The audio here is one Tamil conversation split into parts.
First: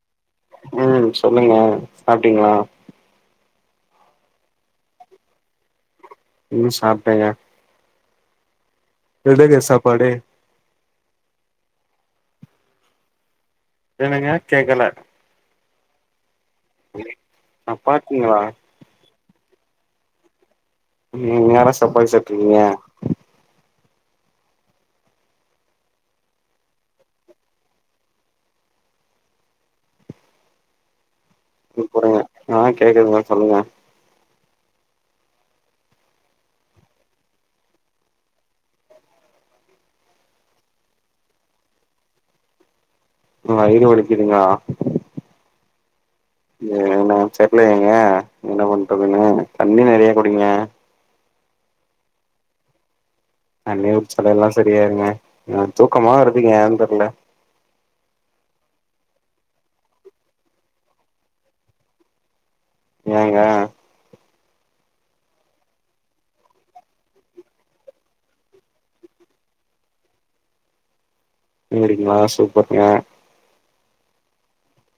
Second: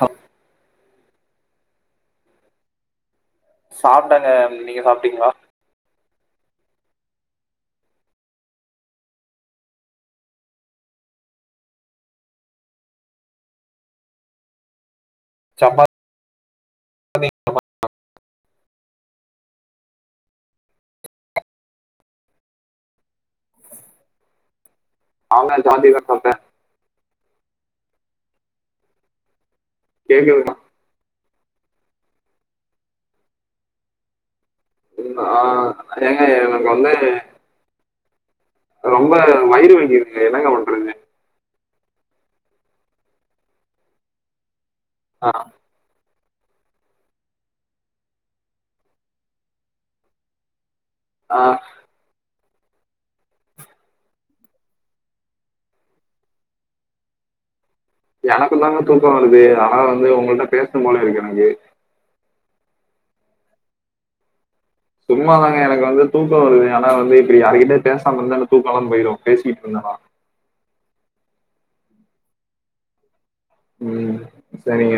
ஹ ம் சொல்லுங்க சாப்ட்டீங்ளா சாப்டங்க நீங்க சாப்ட்டீங்ளா ம் சாப்டெங்க எட க சாப்பாடே என்னங்க கேக்கல சப்பா ஆ பாத்தீங்களா நீ நேரா சப்பாய் செட்ரிங்ஏ அவங்கள் ஜாதி சப்போட்டர் [unintelligible] முக் கொடைங்க ஆ கேக்குதுங்ளா சொல்லுங்க ஆ ஏங்க எனக்கு வந்நே ரொம்ப வயிறு வங்கியிருக்கு என்னங்க பண்றது வய்று ஒலக்குதுங்கா ஆ ஏனாம் செர்ல ஏங்க என்ன பண்றதுன்னு தண்ணி நெறைய குடிங்க ஆ அண்ணி உக்ச்சலல்லா சரியாய்ருங்க அ தூக்கமா வருதுங்க ஏன்னு தெர்ல எனக்கு தாங்க தூக்கோ வருது ஆனா வந்து உங்கள்ட பேஸ்னும் போல இருக்கு எனக்கு ஏங்க சும்மாதாங்க எனக்கு வந்து தூக்கோ வருது ஆனா வந்து இப்பிடி யார்கிட்ட பேசாம இருந்தால தூக்கலாம் போய்ரு பேசிட்ருந்தனா மூ எடிக்கிங்ளா சூப்பர் யே ம் சரிங்க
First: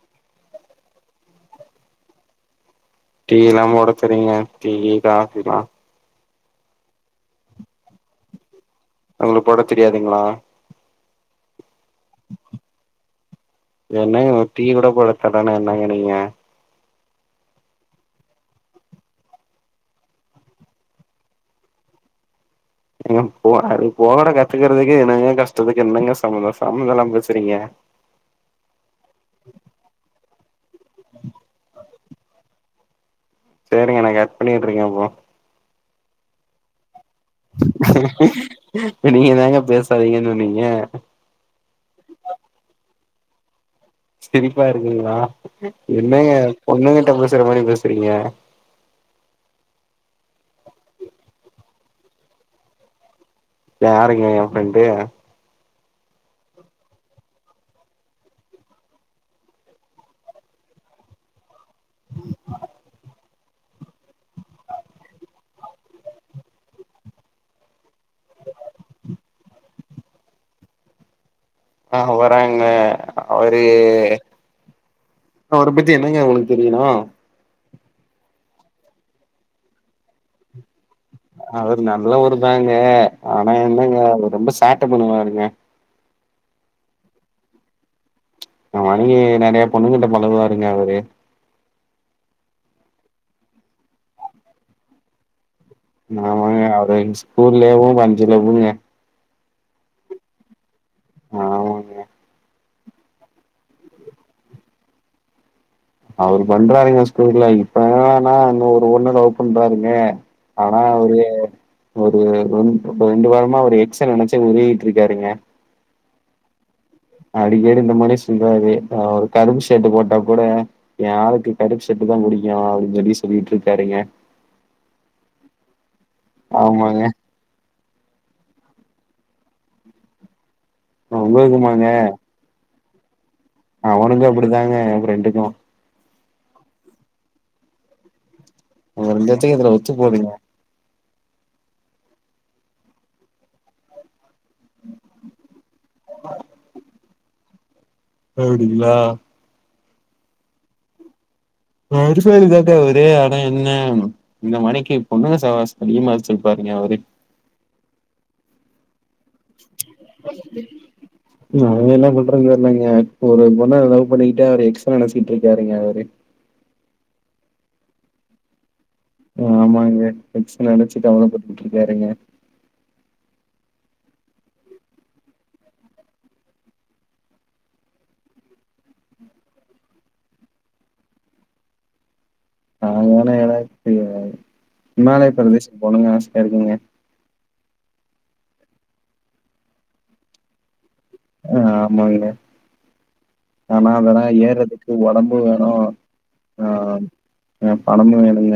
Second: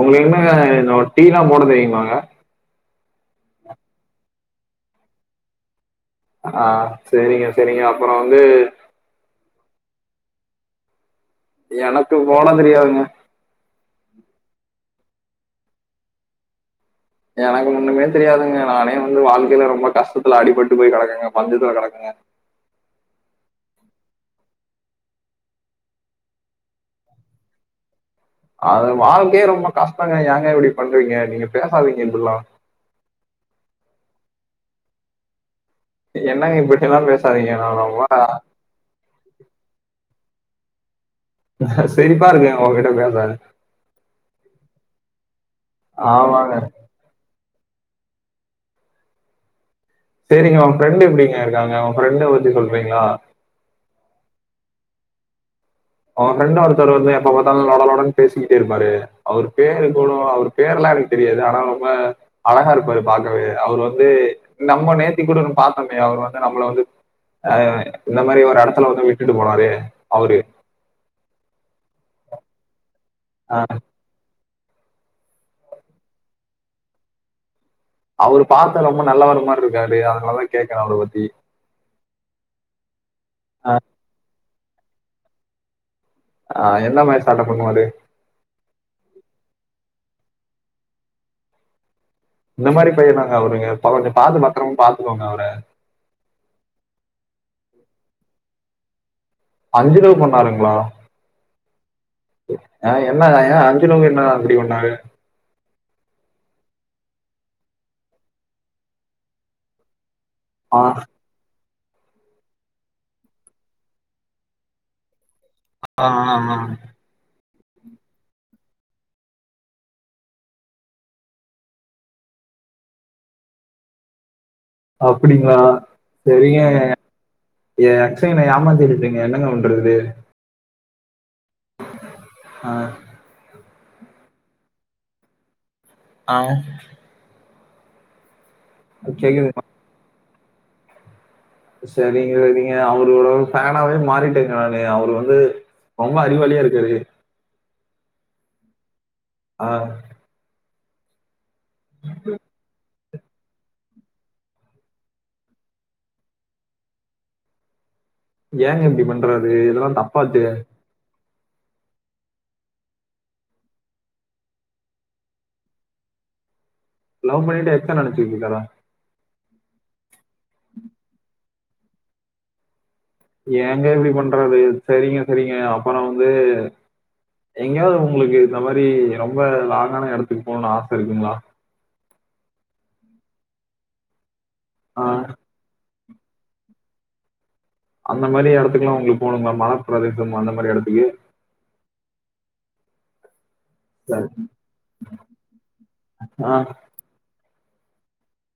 உங்களு என்னஅ எதோ டீலா போட தெரியுங்ளாஅ டீ எல்லாம் போட தெறீங்க டீஇ காஃபில்லா ஆ செரிங்க செரிங்க அப்பறோ வந்து உள்ளு போட தெரியாதுங்ளா எனக்கு போட தெரியாதுங்க என்னங்க ஒரு டீ கூட போடத்தெடர்லனா என்னங்க நீங்க எனக்கு ஒண்ணுமே தெரியாதுங்க நானே வந்து வாழ்க்கைல ரொம்ப கஷ்டத்துல அடிபட்டு போய் கெடக்கேங்க பஞ்சத்துல கெடக்கேங்க ஏங்க போறாரு போற கத்துக்கறதுக்கு என்னங்க கஷ்டத்துக்கு என்னங்க சம்மந்தோ சம்மந்தோ இல்லாம பேசுறீங்க அது வாழ்க்கயே ரொம்ப கஷ்டோங்க ஏங்க இப்டி பன்றீங்க நீங்க பேசாதீங்க இப்பில்லா சேரிங்க நா கட் பண்ணிட்ருக்கே அப்போ என்னங்க இப்டில்லா பேச நீங்கதாங்க பேசாதீங்கன் சொன்னீங்க சிரிப்பாருக்குங்க ஒங்கிட்ட பேச சிரிப்பாருக்குங்ளா என்னங்க ஆமாங்க. பொண்ணுங்கிட்ட பேசுற மாரி பேசுறீங்க சேரிங்க ஒங்க ஃப்ரெண்டு எப்டிங்க இருக்காங்க ஒங்க ஃப்ரெண்ட பத்தி சொல்றீங்ளா யாருங்க எ ஃப்ரெண்டு ஒங்க ஃப்ரெண்டு ஒருத்தர் வந்து எப்ப பாத்தாலு லொடலொடன் பேசிட்டே இருப்பாரு அவ்ரு பேரு கூட அவ்ரு பேர்ல்லா எனக்கு தெரியாது ஆனா ம்ப அழகாருப்பாரு பாக்கவே அவ்ரு வந்து நம்ம நேத்தி கூட பாத்தம்மே அவரு வந்து நம்ள வந்து ஆ இந்த மாரி ஒரு எடத்துல வந்து விட்டுட்டு போனாரு அவுரு அவராங்க அவரு ஆஹ் அவர பத்தி என்னங்க ஒங்களுக்கு தெரியனு அவரு பாத்தா ரொம்ப நல்லவரு மார்ருக்காரு அதனால தா கேக்குறே அவர பத்தி அவரு நல்லவருதாங்க ஆனா என்னங்க அவரு ரொம்ப சேட்ட பண்ணுவாருங்க ஆ என்னு மாரி சேட்ட பண்ணுவாரு ஆமாங்கி நறைய பொண்ணுங்கிட்ட பழகுவாருங்க அவரு இந்த மாரி பையனாங்க அவருங்க ப்ப கொஞ்சோ பாத்து பத்ரமா பாத்துக்கோங்க அவர ஆமாங்க அவரு எங் ஸ்கூலயு அஞ்சு லவ்வுங்க அஞ்சு லவ் பண்ணாருங்ளா ஆமாங்க ஆ என்னங்க ஏ அஞ்சு லவ்வு என்ன அப்டி பண்ணாக அவுரு பண்றாருங்க ஸ்கூல்ல இப்ப என்னனா இன்னு ஒரு பொண்ண லவ் பண்றாருங்க ஆனா ஆஹ் அவுரு ஒரு ஒன் ரெண்டு வாரமா அவுரு எக்ஸ நெனச்சு உறிகிட்ருக்காருங்க ஆ ஆ ஆ அடிக்கடி இந்த மாரி சொல்லுவாரு நா ஒரு கருப்பு ஷர்ட்டு போட்டா கூட எ ஆளுக்கு கருப்பு ஷர்ட்டு தா புடிக்கு அப்டின் சொல்லி சொல்லிட்ருக்காருங்க அப்டிங்களா செரிங்கங்க ஆமாங்க எ அக்சய் என்ன ஏமாத்திட்டிட்டுங்க என்னங்க பண்றது ஆ ஒங்களுக்குமாங்க ஆ அவனுக்கு அப்டிதாங்க எ ஃப்ரெண்டுக்கு ஆ ஒங்க ரெண்டு பேத்துக்கு கேக்குதுங்க இதுல ஒத்து போதுங்க செரிங்க நீங்க அவரோட ஃபேனாவே மாறிட்டே நானு அவுரு வந்து ரொம்ப அறிவாளியாருக்காரு அப்டிங்களா ஆ நா அறிவாளி‌ தான்டா து அட என்ன இந்த மணிக்கு பொண்ணுங்க சவகாசம் அதிகமா வெச்சிருபாருங்க அவரு ஏங்க இப்படி பண்றா [inaudible] அது என்ன பண்றத் தெர்லங்க ஒரு பொண்ண லவ் பண்ணிக்கிட்டே அவுரு எக்ஸ நெனச்சிட்ருக்காருங்க அவுரு லவ் பண்ணிட்டு எக்ஸ நெனச்சிட்ருக்காரா ஆமாங்க எக்ஸ நெனச்சிட்டு கவல பட்டுட்ருக்காருங்க ஏங்க இபடி பண்றாரு செரிங்க செரிங்க அப்புற வந்து எங்கேயாவ்து உங்களுக்கு இந்த மாதரி ரொம்ப லாங்கான எடத்துக்கு போணு ஆச இருக்குங்களா அங்க வேனா ஏதாச்சு ஆ இமாலய பிரதேசத்க்கு போணு ஆச இருக்குங்க அந்த மாரி எடத்துக்குல்லா உங்களுக் போனுங்ளா மலப் பிரதேசம் அந்த மாரி எடத்துக்கு அ ஆமாங்க ஆனா அதலா சரி. ஏறற்துக்கு ஒடம்பு வேணு ஆ ஆ பணமு வேணுங்க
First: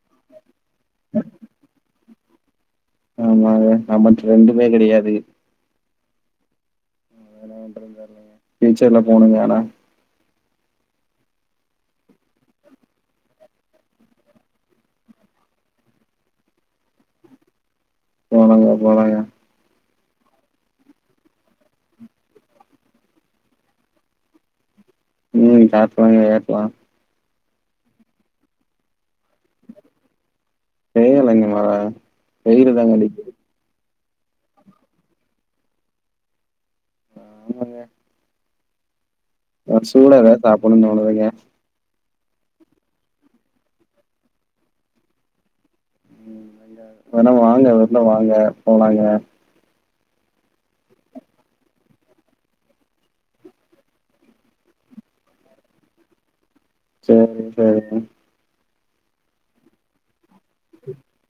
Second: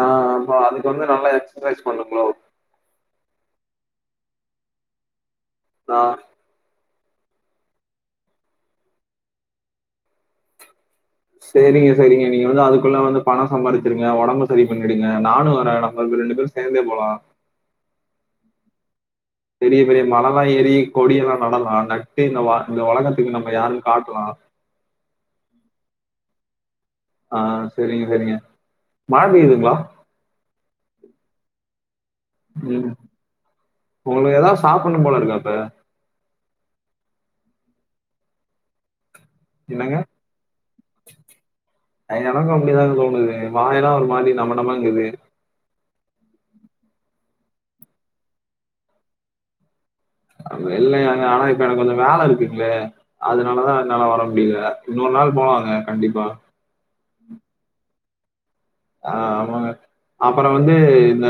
ஆ அப்ப அதுக்கு வந்து நல்லா எக்சசைஸ் பண்ணுங் ப்ரோ ஆமாங்க நமக் ரெண்டுமே கெடையாது ஆ ஃபியூச்சர்ல போணுங்க ஆனா செரிங்க செரிங்க நீங்க வந்து அதுக்குள்ள வந்து பணோ சம்பாதிச்சிடுங்க உடம்பு செரி பண்ணிடுங்க நானு வரே நம்ப வந் ரெண்டு பேரு சேந்தே போலா போலாங்க போலாங்க பெரிய பெரிய மலல்லா ஏறி கொடியெல்லா நடலா நட்டு இந்த வ இந்த ஒலகத்துக்கு நம்ம யாருனு காட்டலா ம் சாப்ட்டு வாங்க ஏத்லா ஆ செரிங்க செரிங்க மழ பெய்யுதுங்ளா பெய்யலெங்க மழ வெயிலு ம். தாங்க அடிக்கிது உங்களுக்கு எதாவ் சாப்புண்ணும் போல இருக்கா இப்ப ஆமாங்க அ என்னங்க? சூடா எதாவ்த் சாப்புண்ணு தோனுதுங்க அ எனக்கு அப்டிதா தோனுது வாயெல்லா ஒரு மாரி நமநமங்குது வேணா வாங்க வெள்ல வாங்க போலாங்க வெள்ல ஏங்க ஆனா இப்ப எனக்கு கொஞ்ச வேல இருக்குங்ளே அதனாலதா என்னாலா வர முடியில இன்னொரு நாள் போலாங்க கண்டிப்பா சேரி சேரிங் ஆ ஆமாங்க அப்பற வந்து இந்த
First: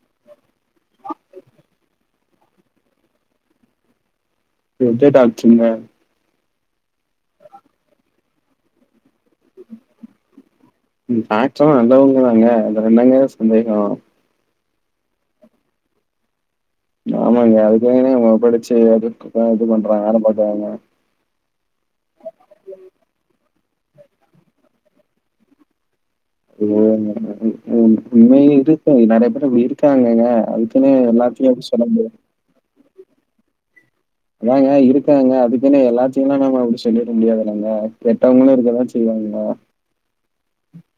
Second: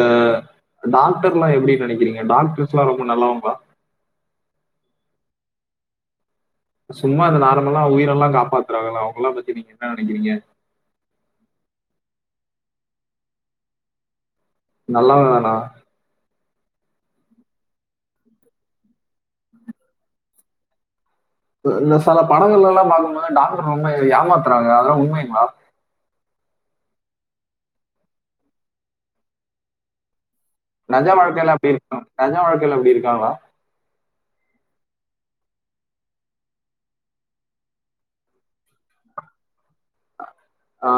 டாக்டர்லா எப்டி நெனைக்கிறீங் க டாக்டர்ஸ்லா ரொம்ப நல்லவங்களா எந்த டாக்ட்ருங்க சும்மா அ நார்மலா உயிரெல்லா காப்பாத்துறாகள அவுங்கலா பத்தி நீங்க என்ன நெனைக்கிறீங்க ம் டாக்ட்ரெல்லா நல்லவங்க தாங்க அதுல என்னங்க சந்தேகோ நல்லவ தானா ஆமாங்க அதுக்காக தான அவுங்க படிச்சு அதுக்குதா இது பண்றங்க வேல பாக்கறாங்க அ இந்த செல படங்கள்ளெல்லா பாக்கும்போது டாக்டர் ரொம்ப ஏமாத்துறாங்க அதெல்லா உண்மைங்ளா [unintelligible] உண்மையில இருக்கு நெறைய பேரு அப்டி இருக்காங்கங்க அதுக் நெஜ வாழ்க்கைல அப்டி இருக்கா நெஜ வாழ்க்கைல அப்டி இருக்காங்ளா அதாங்க இருக்காங்கங்க அதுக்குன்னு எல்லாத்தியுல்லா நாம அப்டி சொல்லிட முடியாதுல்லங்க கெட்டவங்களு இருக்கதா செய்வாங்கங்க ஆ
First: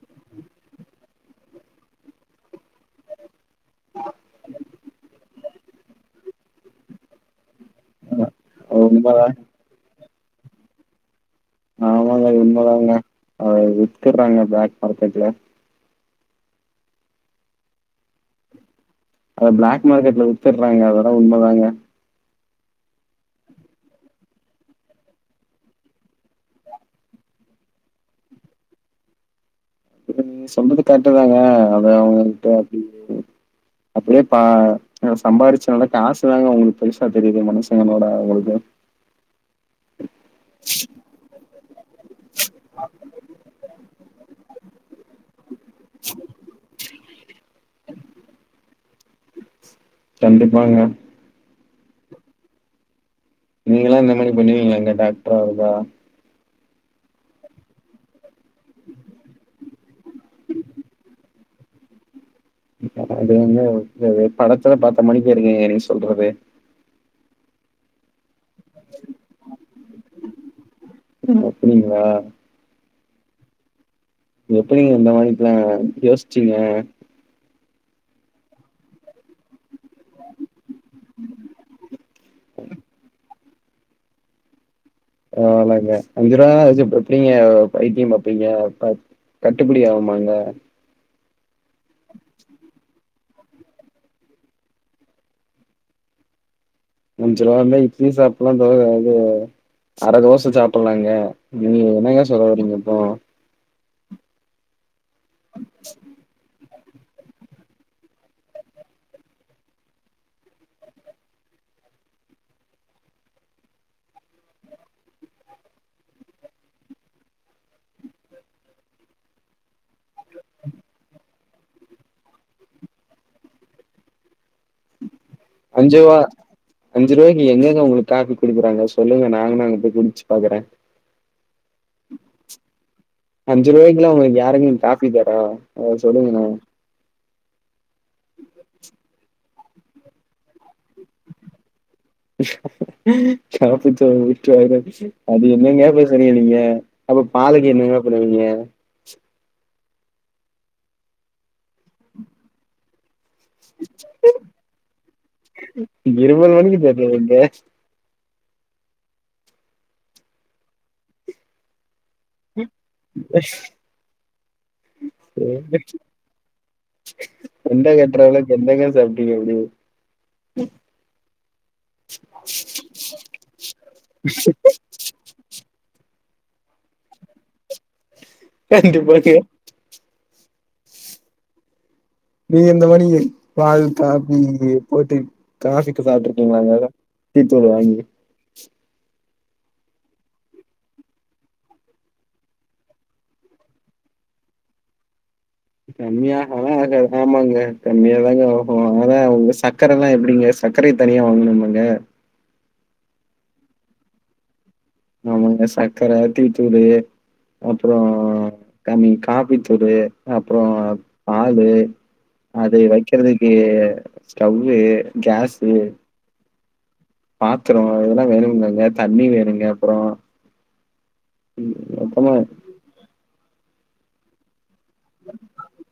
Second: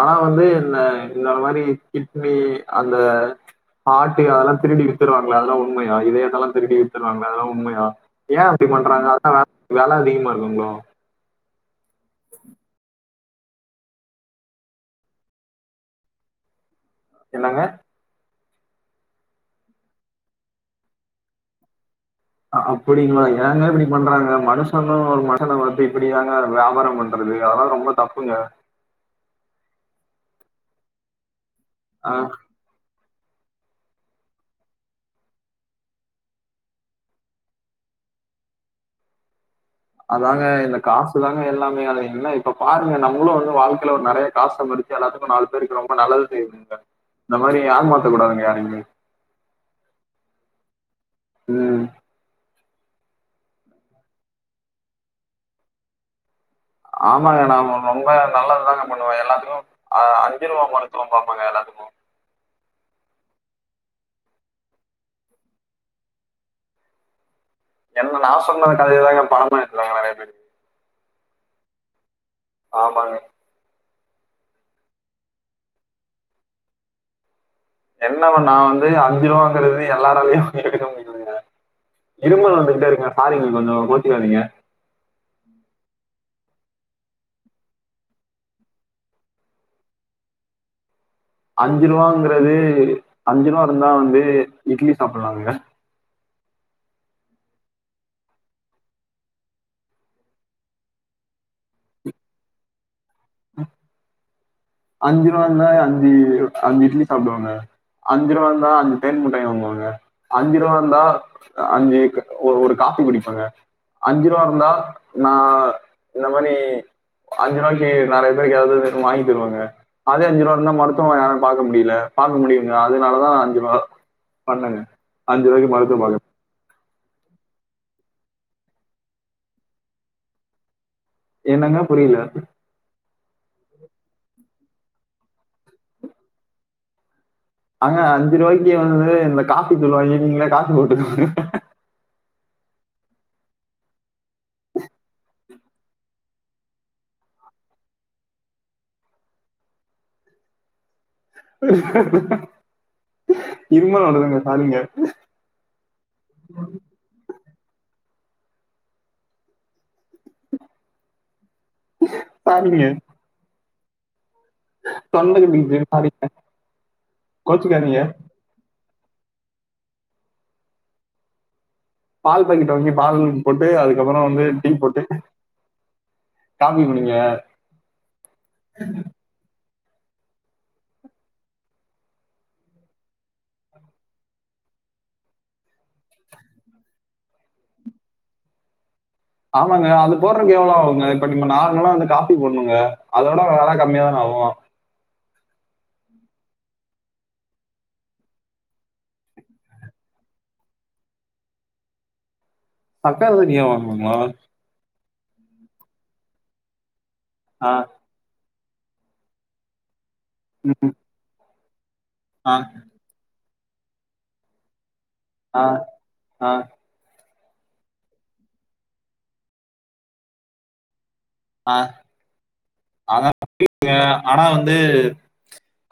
ஆனா வந்து இந்த இந்த மாரி கிட்னி அந்த ஹாட்டு அதெல்லா திருடி வித்துருவாங்லே அதெல்லா உண்மையா இதயத்தல்லா திருடி வித்துருவாங்ல அதெல்லா உண்மையா நா ஏ அப்டி அது பண்றாங்க உண்மைதான் அடுதா வெல அதிகமா இருக்குங்ளோ ஆமாங்க உன்மதாங்க அத வித்துட்றாங்க ப்ளாக் மார்கெட்ல என்னங்க அத பிளாக் மார்க்கெட்ல வித்துட்றாங்க அதெல்லா உண்மதாங்க அப்டிங்களா ஏங்க இப்டி பண்றாங்க மனுஷன்னு ஒரு மகன வந்து இப்பிடியாங்க வியாபார பண் றது அதெல்லா ரொம்ப தப்புங்க இப்ப நீங் சொல்ரது கரெக்ட்டுதாங்க அத அஹ் அவங்ககிட்ட அப்டி ப்பேயேபா ந சம்பாரிச்சனால காசு தாங்க அவுங்களுக்கு பெருசா தெரியுது மனுசங்களோட அவுங்களுக்கு அதாங்க இந்த காசு தாங்க எல்லாமே அது என்ன இப்ப பாருங்க நம்முளு வந்து வாழ்க்கையில ஒரு நெறைய காசு சம்பாரி எல்லாத்துக்கு நாலு பேரு இருக்கறவுங்க நல்லது செய்ங்க இந்த மாரி ஏமாத்த கூடாதுங்க யாரையுமே கண்டிப்பாங்க ம் நீங்களா இந்த மாரி பண்ணுவீங்களாங்க டாக்டரா இருந்தா ஆமாங்க நா ரொம்ப நல்லது தாங்க பண்ணுவே எல்லாத்துக்கு அ அஞ்சு ரூவா மருத்துவம் பாப்பங்க எல்லாத்துக்கு இப்ப த அது வந்து [unintelligible] படத்துல பாத்த மாரிக்க இருக்குங்க நீங் சொல்றது என்ன நா சொன்ன கதையதாங்க படமா எடுக்குறாங்க நெறைய பேரு ம் அப்டிங்ளா ஆமாங்க எப்டிங்க இந்த மாரி ப்ளான் எல்லா யோஸ்ச்சீங்க. என்னவ நா வந்து அஞ்சு ரூவாங்கறது எல்லா நாள்லையு எடுக்க முடியுங்க இருமல் வந்துகிட்டே இருக்குங்க சாரிங்க கொஞ்சோ கோச்சிகாதீங்க பலாங்க அஞ்சு ரூவா வச்சு இப் எப்டிங்க வைத்தியம் பாப்பீங்க கட்டுப்பிடி ஆவுமாங்க அஞ்சு ரூவாங்கிறது அஞ்சு ரூவா இருந்தா வந்து இட்லி சாப்பிட்லாங்க அஞ்சு ரூவா இருந்தா இட்லி சாப்புட்லா தோ அது அர தோச சாப்பிட்லாங்க நீ என்னங்க சொல்ல வரீங்க இப்போ அஞ்சு ரூவாந்தா அஞ்சு அஞ்சு இட்லி சாப்பிடுவாங்க அஞ்சு ரூவா இருந்தா அஞ்சு தேன் முட்டாய் வாங்குவாங்க அஞ்சு ரூவா இருந்தா அஞ்சு ஒரு காபி குடிப்பேங்க அஞ்சு ரூபா இருந்தா நா இந்த மாரி அஞ்சு ரூவாய்க்கி நெறய பேருக்கு ஏதாவது வாங்கி தருவேங்க அதே அஞ்சு ரூவா இருந்தா மருத்துவம் யாரும் பாக்க முடில பாக்க முடியுங்க அதுனால தா அஞ்சு ரூவா பண்ணுங்க அஞ்சு வா அஞ்சு ரூவாய்கி எங்கங்க ஒங்களுக் காபி குடுக்குறாங்க சொல்லுங்க நாங்கனா அங்க போய் குடிச்சு பாக்குறே என்னங்க புரில அஞ்சு ரூவாய்க்குலா ஒங்களுக்கு யாருங்க காஃபி தரா அத சொல்லுங்க நா அங்க அஞ்சு ரூவாய்க்கு வந்து இந்த காபி தூள் வாங்கி நீங்களே காபி போட்டுகோங்க காபித்தூள் [inaudible] அது என்னங்க பேசறீங்க நீங்க அப்ப பாலுக்கு என்னங்க பண்ணுவீங்க இருமல் வருதுங்க சாரிங்க இருமல் வரக்கு [unintelligible] சாரிங்க அ [inaudible] தொண்டை கட்டிக்கிச்சு சாரி தொண்டைய கோச்சுக்காதீங்க கட்ற அளவுக் என்னங்க சாப்டீங்க அப்டி பால் பாக்கெட்டு வாங்கி பால் ஒன் போட்டு அதுக்கப்பறோ வந்து டீ போட்டு. காப்பி குடிங்க. [unintelligible] நீ இந்த மாரி பால் காபி போட்டு காஃபிக்கு சாப்டிருக்கீங்களாங்க டீ தூள வாங்கி ஆமாங்க அது போட்றக்கு எவ்ளோ ஆவுங்க இப்ப நம்ம நார்மலா வந்து காபி போட்னோங்க அதோட வெல கம்மியா தான ஆவோ கம்மியாகலா ஆகாதுங் ஆமாங்க கம்மியாதாங்க ஆகு ஆனா உங்க சக்கரல்லா எப்டிங்க சர்க்கரைய தனியா வாங்கணுமாங்க அக்கா தனியா வாங்குவாங்களா ஆமாங்க சாக்கர டீத்தூளு ஆ அப்றோ றோ கமி காபித்தூளு அப்றோ ம் ம் பாலு அது வெக்கறதுக்கு ஸ்டவு ஆ கேஸு ஆ பாத்துரோ இதெல்லா வேணு இல்லங்க தண்ணி வேணுங்க அப்பறோ ம் ஆ மொத்தமா ஆனா [inaudible] ஆனா வந்து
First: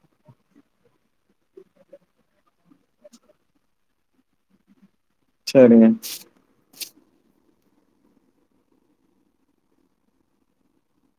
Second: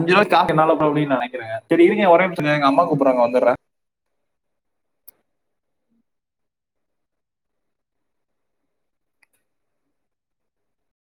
கொஞ்ச நாள் கார் என்னால அப்டின்னு நா நெனைக்கிறங்க சேரி இருங்க ஒரே நிமிஷோங்க எங்க அம்மாக் கூப்புட்றங்க வந்துட்ற சேரிங்க